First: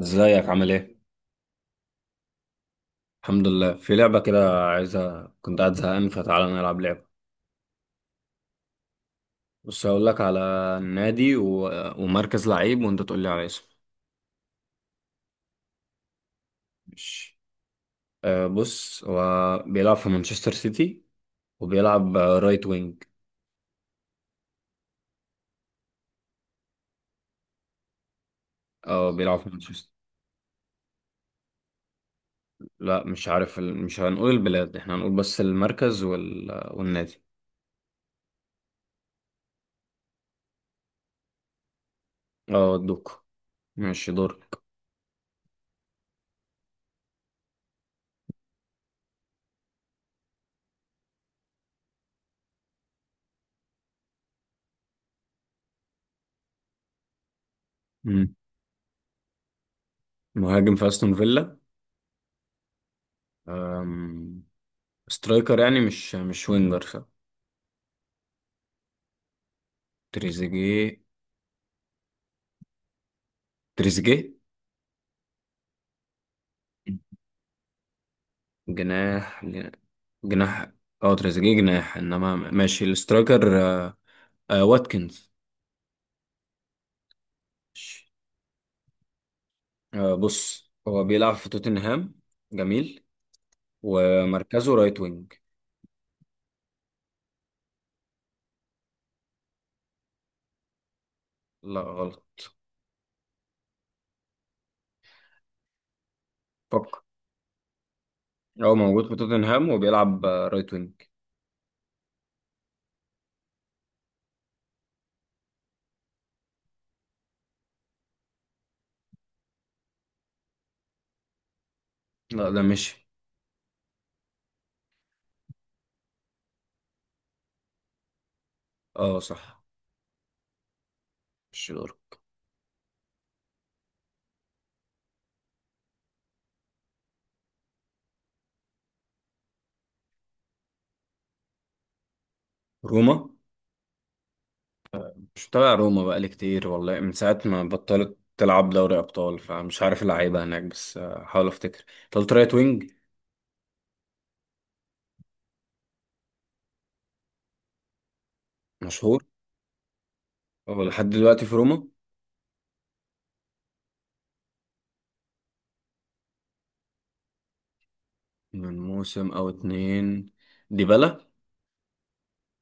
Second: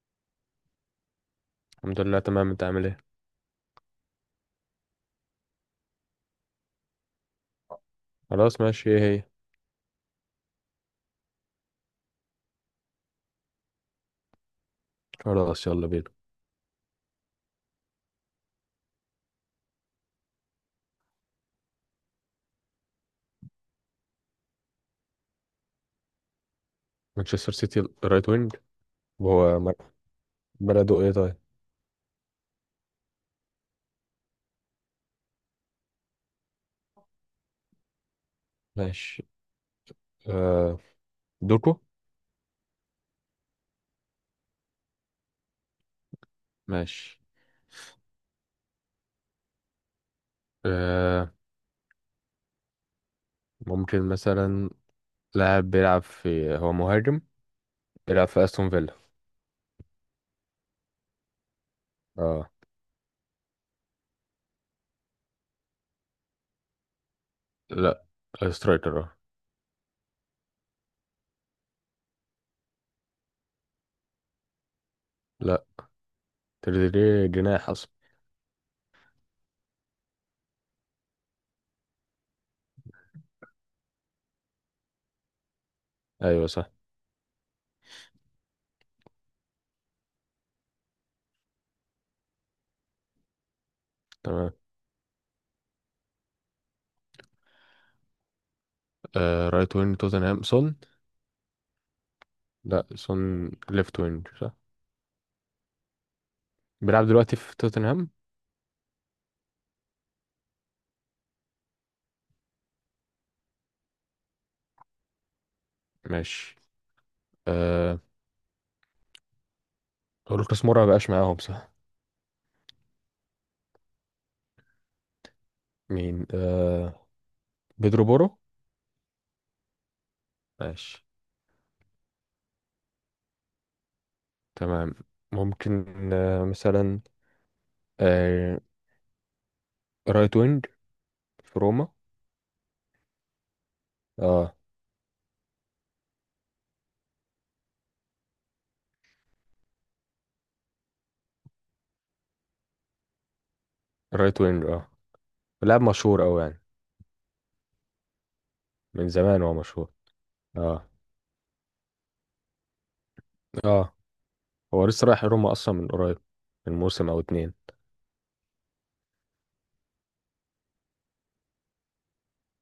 ازيك عامل ايه؟ الحمد لله تمام. انت عامل ايه؟ الحمد لله. في لعبة كده عايزة، كنت قاعد زهقان فتعالى نلعب لعبة. خلاص ماشي. ايه هي؟ بس هقول لك على النادي ومركز لعيب وانت تقول لي على اسمه. خلاص يلا بينا. ماشي. أه بص، هو بيلعب في مانشستر سيتي وبيلعب رايت وينج. مانشستر سيتي رايت وينج. اه بيلعب في وهو مانشستر. بلده ايه طيب؟ لا مش عارف مش هنقول البلاد، احنا هنقول بس المركز والنادي. ماشي. آه، دوكو. اه دوك. ماشي دورك. ماشي. آه، ممكن مثلا لاعب بيلعب في، هو مهاجم، بيلعب مم. في استون فيلا. مهاجم في استون فيلا. اه. أم... سترايكر يعني، مش وينجر صح؟ لا، سترايكر اه. تريزيجيه. تريزيجيه لا، تريزيجيه جناح اصلا. جناح. جناح- اه تريزيجيه جناح، انما ماشي الاسترايكر آه. آه واتكنز. ايوه صح. ماشي. آه بص، هو بيلعب في توتنهام. جميل. تمام. ومركزه رايت وينج. آه، رايت وينج توتنهام، سون. لا غلط، لا، سون ليفت وينج صح. فكر. بيلعب دلوقتي في توتنهام. هو موجود في توتنهام وبيلعب رايت وينج. ماشي. آه، هو لوكاس مورا مبقاش معاهم صح؟ لا ده مشي. مين؟ آه، بيدرو بورو. اه صح. ماشي. مش دور. تمام. ممكن. آه مثلا آه رايت وينج في روما. روما. اه مش متابع روما بقالي كتير والله، من ساعة ما بطلت تلعب دوري أبطال فمش عارف اللعيبة هناك، بس حاول أفتكر انت قلت رايت وينج. رايت وينج اه. لاعب مشهور أوي يعني. من مشهور. زمان هو مشهور. هو اه. لحد دلوقتي في روما؟ اه هو لسه رايح روما اصلا من قريب، من موسم او اتنين. من موسم او اتنين. ديبالا.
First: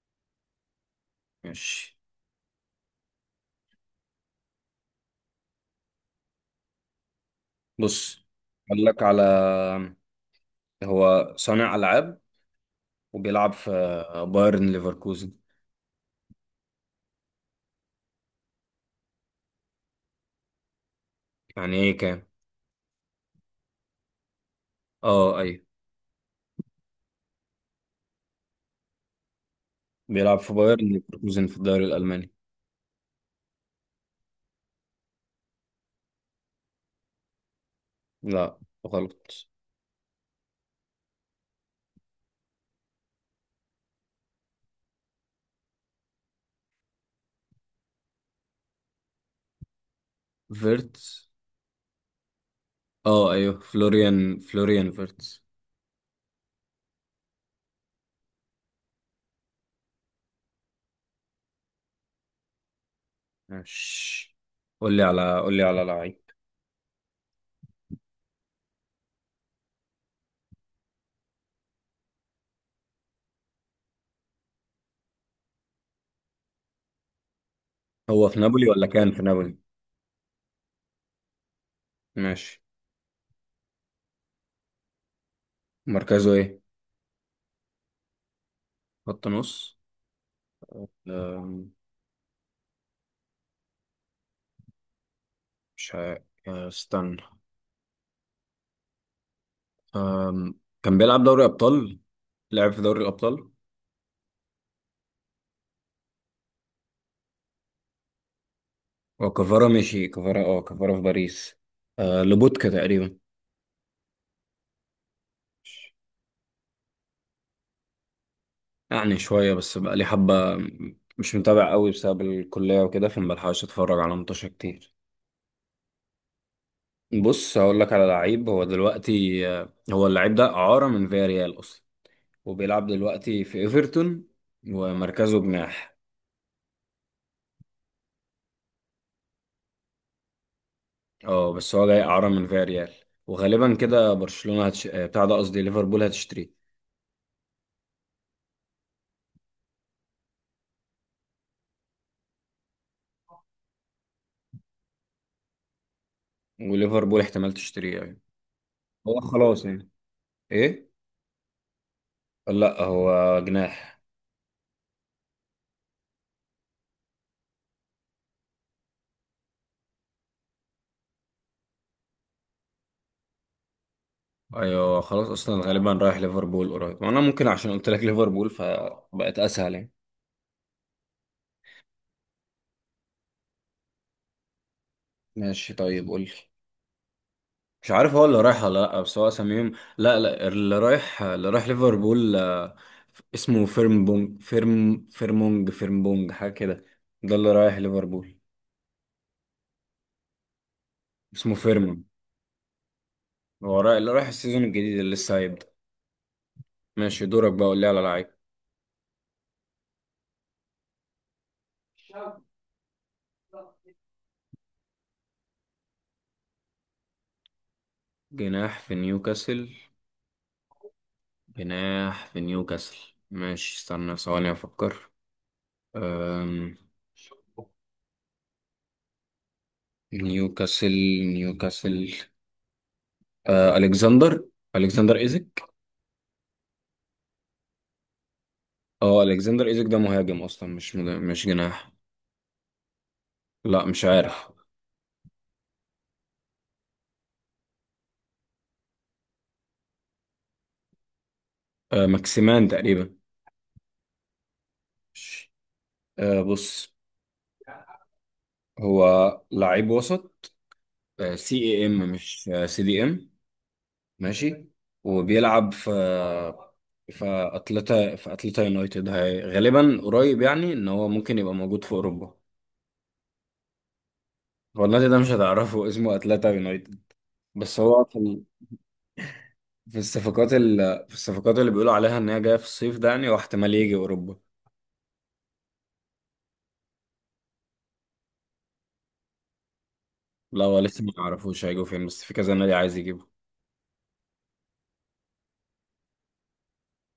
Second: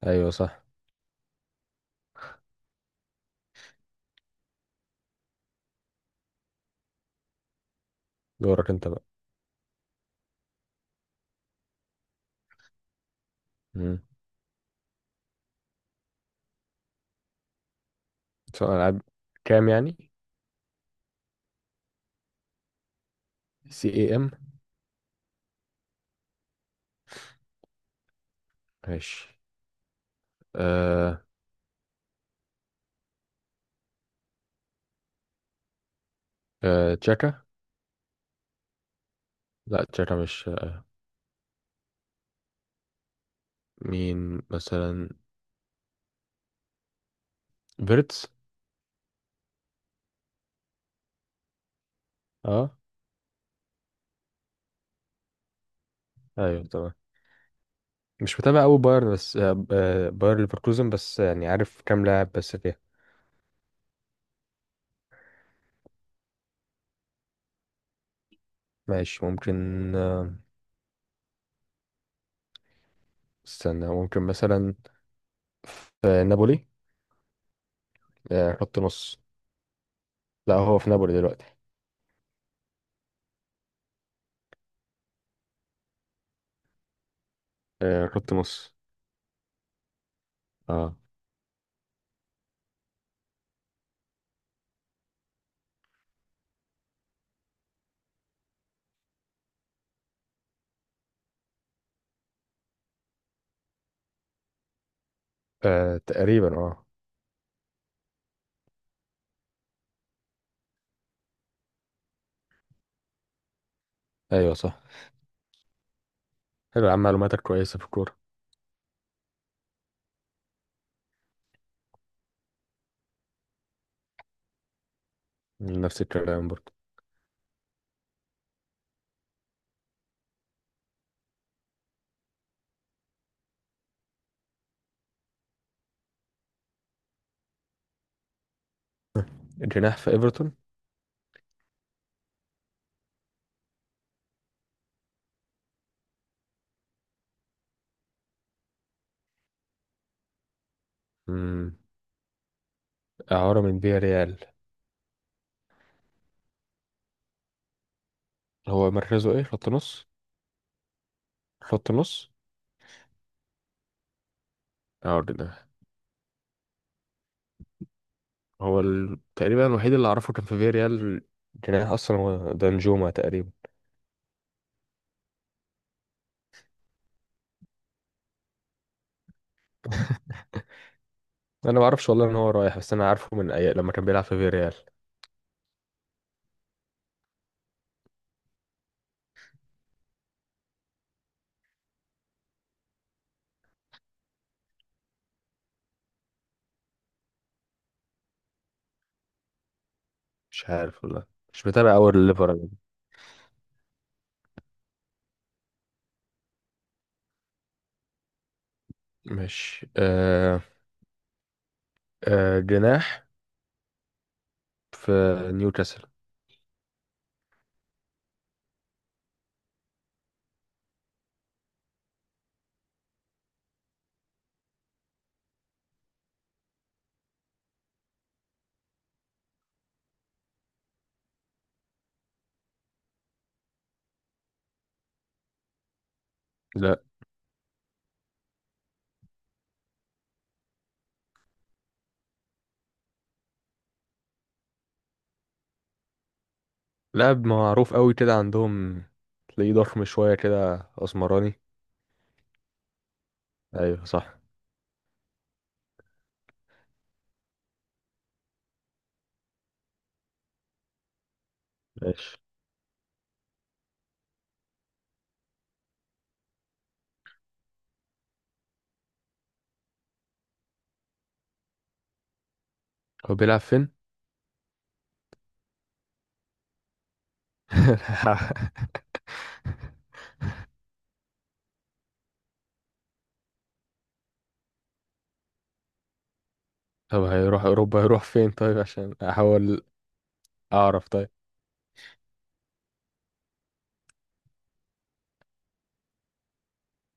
ايوه صح. ماشي. بص، دورك اقول انت لك بقى. على. هو صانع العاب وبيلعب في امم بايرن ليفركوزن. سؤال العاب كام يعني، يعني ايه كام؟ سي اي ام. اه ايوه. ماشي. بيلعب في بايرن آه ليفركوزن في الدوري الالماني. آه تشاكا. لا غلط. لا تشاكا مش مين مثلا؟ فيرتس. فيرتس. اه اه ايوه، فلوريان فيرتس. ايوه تمام. مش متابع قوي باير بس باير ليفركوزن بس، يعني عارف كام لاعب بس فيها. ماشي، قول لي على لعيب. ماشي ممكن. استنى. ممكن مثلا في نابولي. هو في نابولي خط ولا كان نص. في نابولي؟ لا هو في نابولي دلوقتي. ماشي، مركزه ايه؟ خط نص خط نص. اه. آه، مش ه... آه، استنى. كان بيلعب دوري أبطال. لعب في دوري الأبطال. تقريبا اه. وكفارة مشي كفارة اه كفارة في باريس. أه لوبوتكا تقريبا. ايوه صح. حلو يا عم، معلوماتك كويسة في الكورة. يعني شوية، بس بقى لي حبة. مش متابع قوي بسبب الكلية وكده، فمبلحقش اتفرج على ماتشات كتير. نفس الكلام برضه. بص هقول لك على لعيب. هو دلوقتي هو اللعيب ده إعارة من فياريال أصلا، وبيلعب دلوقتي في إيفرتون ومركزه جناح. جناح في ايفرتون. اه بس هو جاي إعارة من فياريال، وغالبا كده برشلونة هتش... آه، بتاع ده قصدي ليفربول هتشتريه. مم، إعارة من فيا ريال. وليفربول احتمال تشتريه أيوة. هو هو مركزه ايه، خلاص خط يعني. نص؟ إيه؟ خط نص لا هو جناح. اه، جناح. هو تقريبا الوحيد اللي اعرفه كان في فيريال، جناح اصلا، هو دانجوما تقريبا. أيوة خلاص، أصلا غالبا رايح ليفربول قريب، وأنا ممكن عشان قلت لك ليفربول فبقت أسهل يعني. انا ما اعرفش والله ان هو رايح، بس انا عارفه من اي لما كان بيلعب في فيريال. ماشي طيب، قول لي. مش عارف هو اللي رايح ولا لأ، بس هو سميهم. لا لا، اللي رايح، اللي رايح ليفربول اسمه فيرمبونج فيرم فيرمونج فيرمبونج حاجة كده. ده اللي رايح ليفربول. مش عارف والله. اسمه مش متابع فيرمون. اول الليفر أنا. هو رايح، اللي رايح السيزون الجديد اللي لسه هيبدأ. ماشي دورك بقى، قول لي على مش آه... لعيب. جناح في نيوكاسل. جناح في نيوكاسل. جناح في نيوكاسل. ماشي استنى ثواني أفكر. أم... نيوكاسل. نيوكاسل. آه، ألكسندر. ألكسندر إيزك. لا. اه ألكسندر إيزك ده مهاجم أصلا، مش جناح. لا مش عارف. لاعب معروف قوي كده عندهم، تلاقيه ضخم شويه كده، اسمراني. آه، ماكسيمان تقريبا. ايوه صح. مش- آه بص، هو لعيب وسط. آه سي اي ام، ماشي. مش آه سي دي ام. ماشي. وبيلعب في اتلتا يونايتد. هي غالبا قريب يعني ان هو ممكن يبقى موجود في اوروبا. هو بيلعب فين؟ هو النادي ده مش هتعرفه، اسمه اتلتا يونايتد. بس هو في الصفقات في الصفقات اللي بيقولوا عليها ان هي جايه في الصيف ده يعني، واحتمال يجي اوروبا. طب هيروح اوروبا، هيروح فين طيب عشان احاول لا هو لسه اعرف؟ ما طيب يعرفوش هيجوا فين، بس في كذا نادي عايز يجيبه.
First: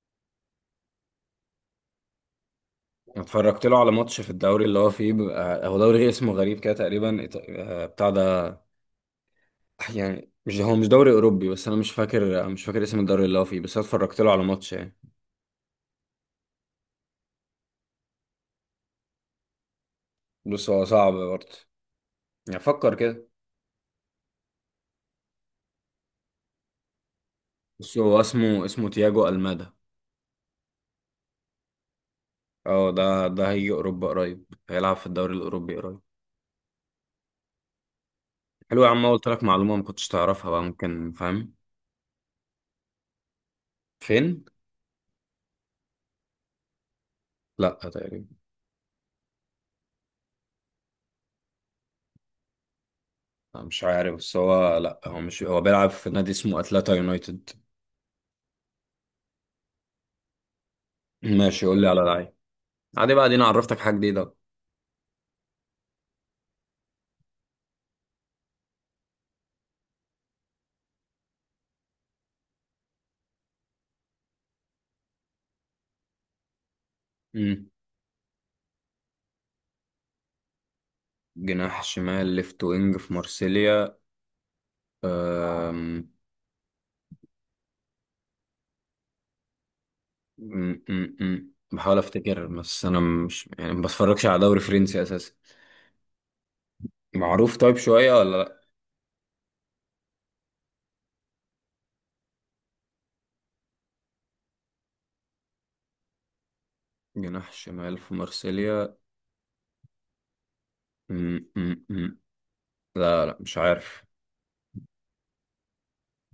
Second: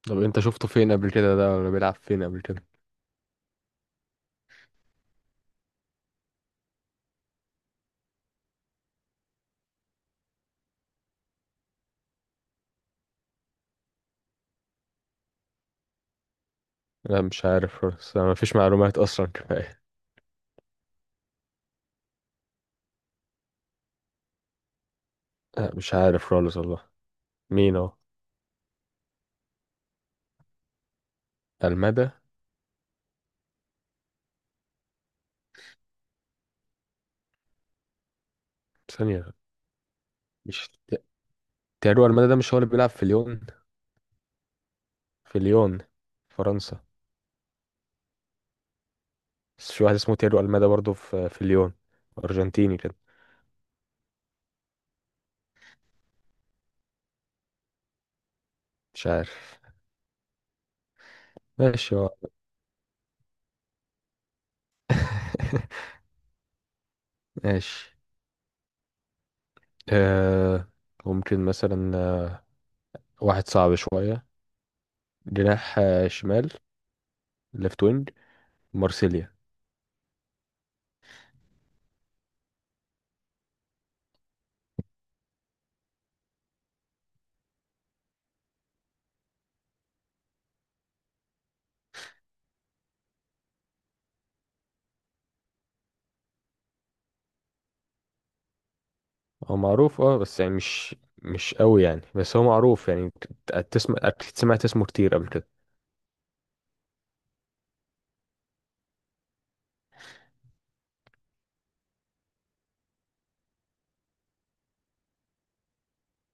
طب انت شفته فين قبل كده، ده ولا بيلعب فين قبل كده؟ أنا اتفرجت له على ماتش في الدوري اللي هو فيه، بيبقى هو دوري اسمه غريب كده، تقريبا إيط- آه، بتاع ده يعني مش، هو مش دوري اوروبي، بس انا مش فاكر اسم الدوري اللي هو فيه، بس انا اتفرجت له على ماتش يعني. لا مش عارف خالص، ما فيش معلومات اصلا كفايه. بص هو صعب برضه، يعني فكر كده. لا مش عارف خالص والله. مين هو؟ بص هو اسمه تياجو المادا. المدى؟ اه ده هيجي اوروبا قريب. هيلعب في الدوري الاوروبي قريب. حلو يا عم، قلت ثانيه. لك معلومه ما كنتش تعرفها بقى، مش ت- ممكن فاهم. تيرو المدى ده مش هو اللي بيلعب في ليون؟ فين؟ في ليون فرنسا. لا تقريبا. بس في واحد اسمه تيرو المدى برضه في في ليون، ارجنتيني كده. لا، مش عارف، بس هو لا هو مش هو بيلعب في نادي اسمه اتلتا يونايتد. مش عارف. ماشي، قول لي ماشي. على هو. لعيب. عادي بقى، دي انا عرفتك حاجه جديده. ماشي. آه، ممكن مثلا، واحد صعب شويه، جناح شمال، أمم. ليفت وينج، مارسيليا. جناح شمال، ليفت وينج في مارسيليا. أم... م- م- م. بحاول افتكر بس انا مش يعني، ما بتفرجش على دوري فرنسي اساسا. معروف طيب شويه ولا لا؟ هو معروف اه، بس يعني مش مش قوي يعني، بس هو معروف يعني. تسمع، أكيد سمعت اسمه كتير قبل كده. جناح شمال في مارسيليا. م- م- م. لا لا مش عارف.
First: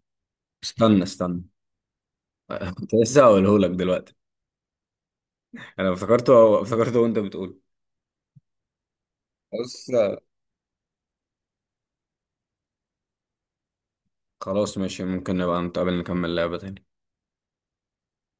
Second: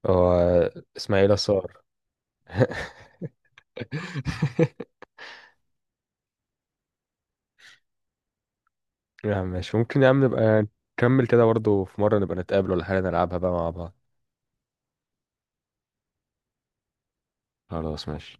هو استنى اسماعيل استنى. صار. كنت لسه هقوله لك دلوقتي. انا افتكرته، افتكرته وانت بتقول. يا عم ماشي، بص ممكن يا عم نبقى نكمل كده برضه، في مرة نبقى نتقابل ولا حاجة نلعبها بقى مع بعض. خلاص ماشي، ممكن نبقى نتقابل نكمل لعبه تاني. خلاص ماشي.